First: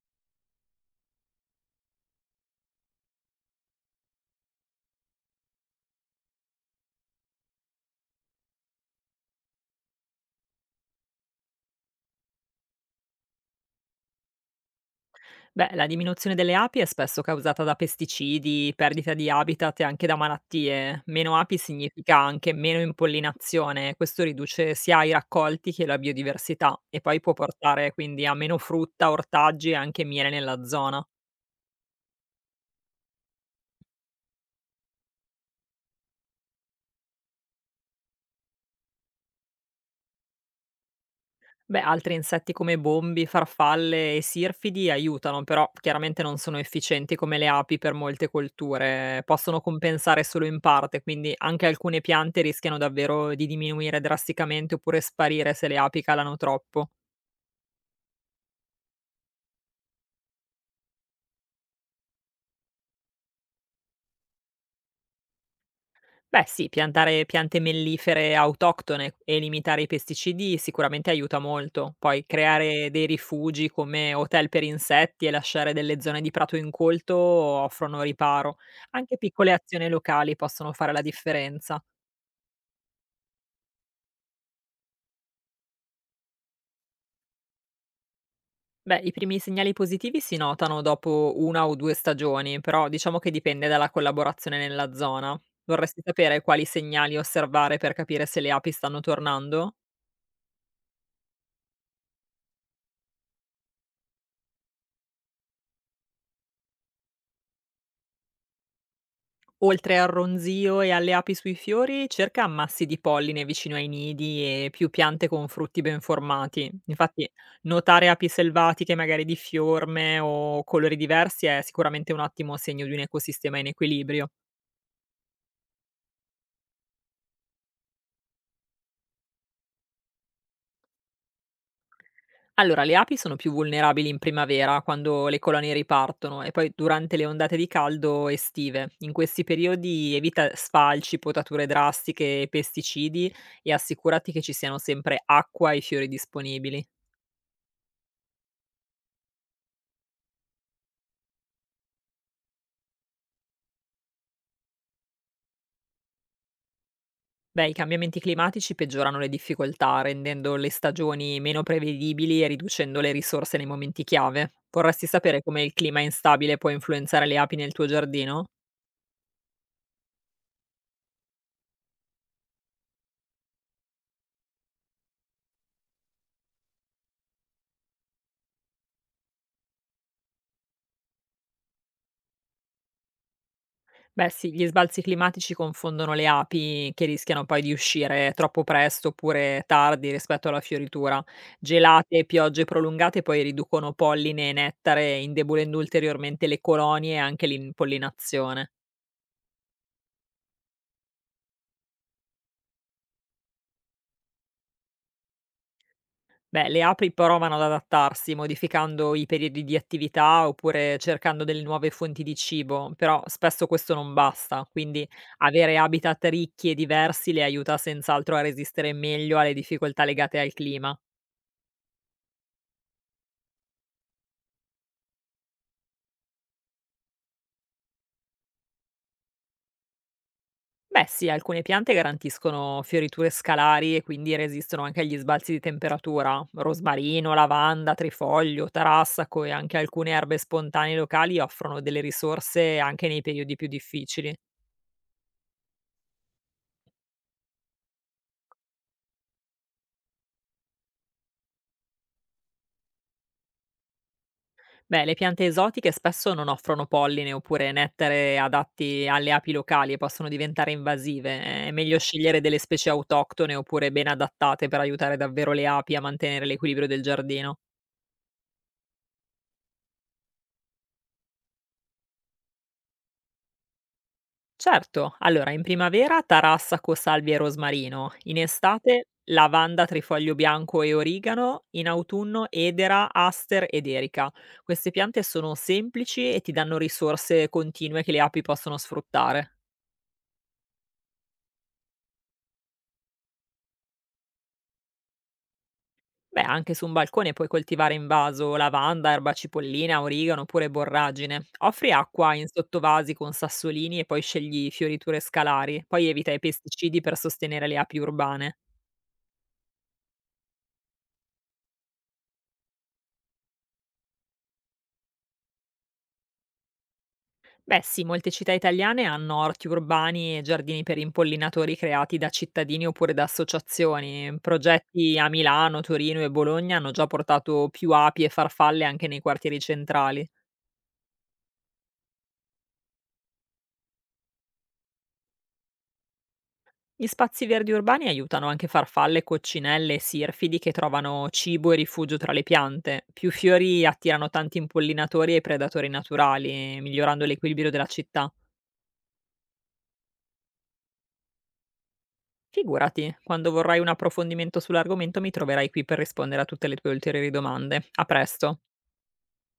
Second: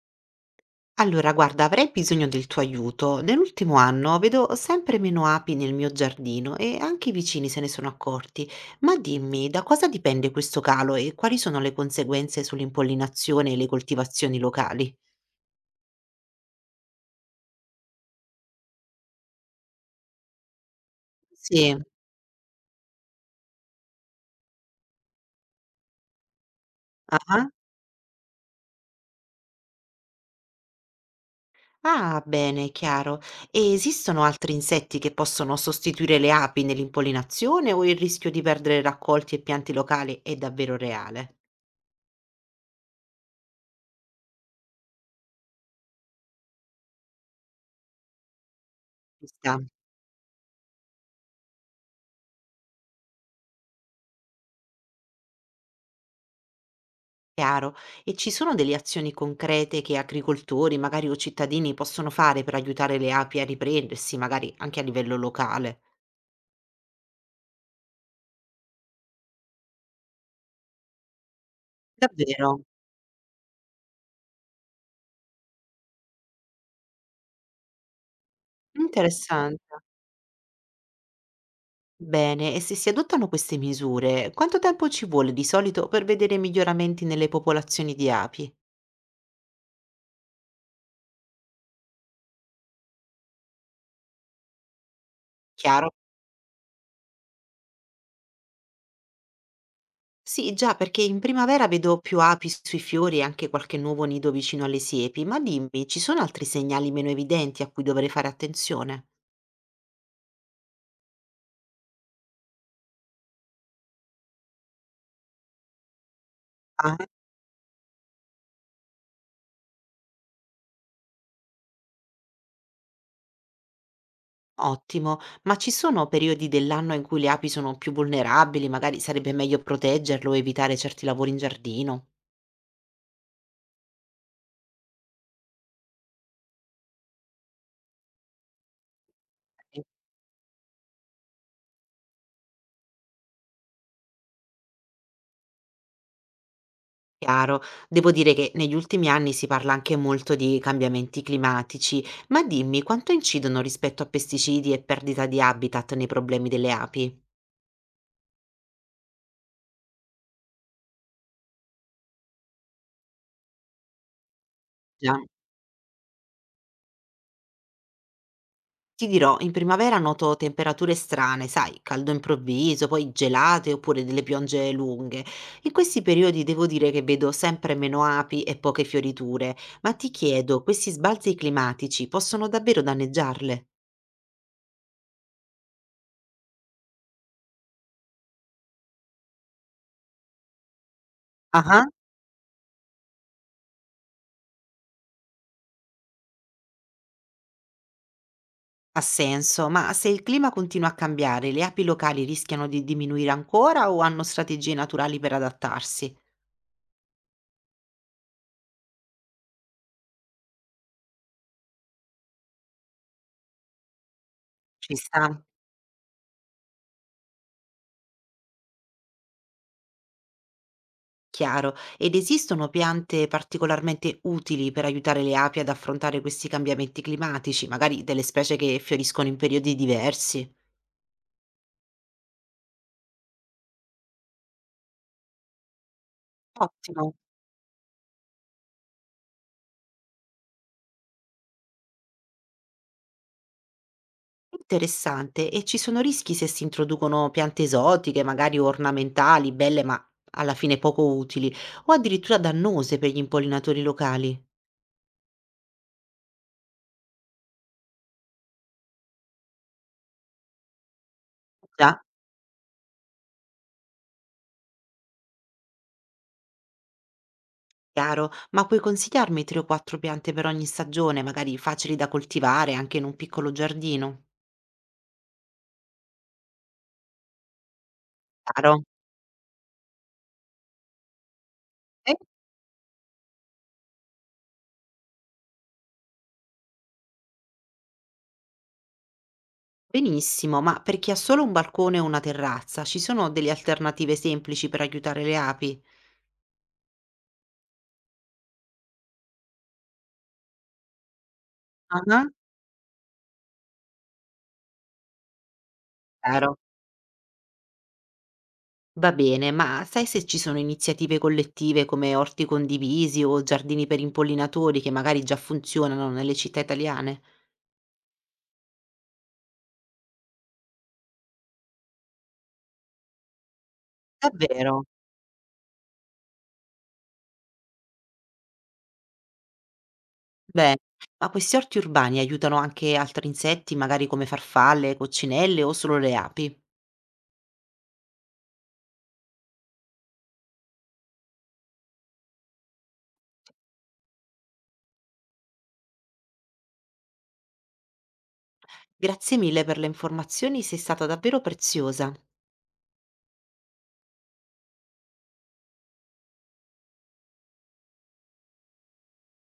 Allora, guarda, avrei bisogno del tuo aiuto. Nell'ultimo anno vedo sempre meno api nel mio giardino e anche i vicini se ne sono accorti. Ma dimmi, da cosa dipende questo calo e quali sono le conseguenze sull'impollinazione e le coltivazioni locali? Beh, la diminuzione delle api è spesso causata da pesticidi, perdita di habitat e anche da malattie. Meno api Sì. significa anche meno impollinazione, questo riduce sia i raccolti che la biodiversità e poi può Ah, portare quindi a meno frutta, ortaggi e anche miele nella zona. ah, bene, chiaro. E esistono altri insetti che possono sostituire le api nell'impollinazione o il rischio di perdere raccolti e pianti locali è davvero reale? Beh, altri insetti come bombi, farfalle e sirfidi aiutano, però chiaramente non sono efficienti come le api per molte colture, Ci sta. possono compensare solo in parte, quindi anche alcune piante rischiano davvero di diminuire drasticamente oppure sparire se le api calano troppo. Chiaro. E ci sono delle azioni concrete che agricoltori, magari o cittadini possono fare per aiutare le api a riprendersi, magari anche a livello locale? Beh sì, piantare piante mellifere autoctone e limitare i pesticidi sicuramente aiuta molto. Poi Davvero? creare dei rifugi come hotel per insetti e lasciare delle zone di prato incolto offrono riparo. Anche piccole Interessante. azioni locali possono fare la differenza. Bene, e se si adottano queste misure, quanto tempo ci vuole di solito per vedere miglioramenti nelle popolazioni di api? Beh, i primi segnali positivi si notano dopo una o due stagioni, però diciamo che dipende dalla collaborazione nella zona. Chiaro? Vorresti sapere quali segnali osservare per capire se le api stanno tornando? Sì, già, perché in primavera vedo più api sui fiori e anche qualche nuovo nido vicino alle siepi, ma dimmi, ci sono altri segnali meno evidenti a cui dovrei fare attenzione? Oltre al ronzio e alle api sui fiori, cerca ammassi di polline vicino ai nidi e più piante con frutti ben formati. Infatti, notare api selvatiche, magari di fiorme o colori diversi, è sicuramente un ottimo segno di un ecosistema in equilibrio. Ottimo, ma ci sono periodi dell'anno in cui le api sono più vulnerabili, magari sarebbe meglio proteggerle o evitare certi lavori in giardino? Allora, le api sono più vulnerabili in primavera, quando le colonie ripartono, e poi durante le ondate di caldo estive. In questi È periodi evita sfalci, potature drastiche e pesticidi e assicurati che ci siano sempre acqua e fiori disponibili. chiaro, devo dire che negli ultimi anni si parla anche molto di cambiamenti climatici, ma dimmi quanto incidono rispetto a pesticidi e perdita di habitat nei problemi delle api? Beh, i cambiamenti climatici peggiorano le difficoltà, rendendo le stagioni meno prevedibili e riducendo le risorse nei momenti chiave. Vorresti Già. sapere come il clima instabile può influenzare le api nel tuo giardino? Ti dirò, in primavera noto temperature strane, sai, caldo improvviso, poi gelate oppure delle piogge lunghe. In questi periodi devo dire che vedo sempre meno api e poche fioriture, ma ti chiedo, questi sbalzi climatici possono davvero danneggiarle? Beh, sì, gli sbalzi climatici confondono le api che rischiano poi di uscire troppo presto oppure tardi rispetto alla fioritura. Ah, Gelate e piogge prolungate poi riducono polline e nettare, indebolendo ulteriormente le colonie e anche l'impollinazione. ha senso, ma se il clima continua a cambiare, le api locali rischiano di diminuire ancora o hanno strategie naturali per adattarsi? Beh, le api provano ad adattarsi modificando i periodi di attività oppure cercando delle nuove fonti di cibo, però spesso questo non basta, Ci quindi sta. avere habitat ricchi e diversi le aiuta senz'altro a resistere meglio alle difficoltà legate al clima. Chiaro. Ed esistono piante particolarmente utili per aiutare le api ad affrontare questi cambiamenti climatici, magari delle specie che fioriscono in periodi diversi? Beh sì, alcune piante garantiscono fioriture scalari e quindi resistono anche agli sbalzi di temperatura. Ottimo, Rosmarino, lavanda, trifoglio, tarassaco e anche alcune erbe spontanee locali offrono delle risorse anche nei periodi più difficili. interessante. E ci sono rischi se si introducono piante esotiche, magari ornamentali, belle ma alla fine poco utili, o addirittura dannose per gli impollinatori locali? Beh, le piante esotiche spesso non offrono polline oppure nettare adatti alle api locali e possono diventare invasive. È meglio Già, scegliere delle specie autoctone oppure ben adattate per aiutare davvero le api a mantenere l'equilibrio del giardino. chiaro. Ma puoi consigliarmi tre o quattro piante per ogni stagione, magari facili da coltivare anche in un piccolo giardino? Certo, allora in primavera tarassaco, salvia e rosmarino, in Chiaro. estate lavanda, trifoglio bianco e origano, in autunno edera, aster ed erica. Queste piante sono semplici e ti danno risorse continue che le api possono sfruttare. Benissimo, ma per chi ha solo un balcone o una terrazza, ci sono delle alternative semplici per aiutare le api? Beh, anche su un balcone puoi coltivare in vaso lavanda, erba cipollina, origano oppure borragine. Offri Ah, acqua in sottovasi con sassolini e poi scegli fioriture scalari. Poi evita i chiaro. pesticidi per sostenere le api urbane. Va bene, ma sai se ci sono iniziative collettive come orti condivisi o giardini per impollinatori che magari già funzionano nelle città italiane? Beh sì, molte città italiane hanno orti urbani e giardini per impollinatori creati da cittadini oppure da associazioni. Davvero? Progetti a Milano, Torino e Bologna hanno già portato più api e farfalle anche nei quartieri centrali. Beh, ma questi orti urbani aiutano anche altri insetti, magari come farfalle, coccinelle o solo le api? Gli spazi verdi urbani aiutano anche farfalle, coccinelle e sirfidi che trovano cibo e rifugio tra le piante. Più fiori attirano tanti impollinatori e predatori naturali, migliorando l'equilibrio della città. Grazie mille per le informazioni, sei stata davvero preziosa. Figurati, quando vorrai un approfondimento sull'argomento mi troverai qui per rispondere a tutte le tue ulteriori domande. A presto.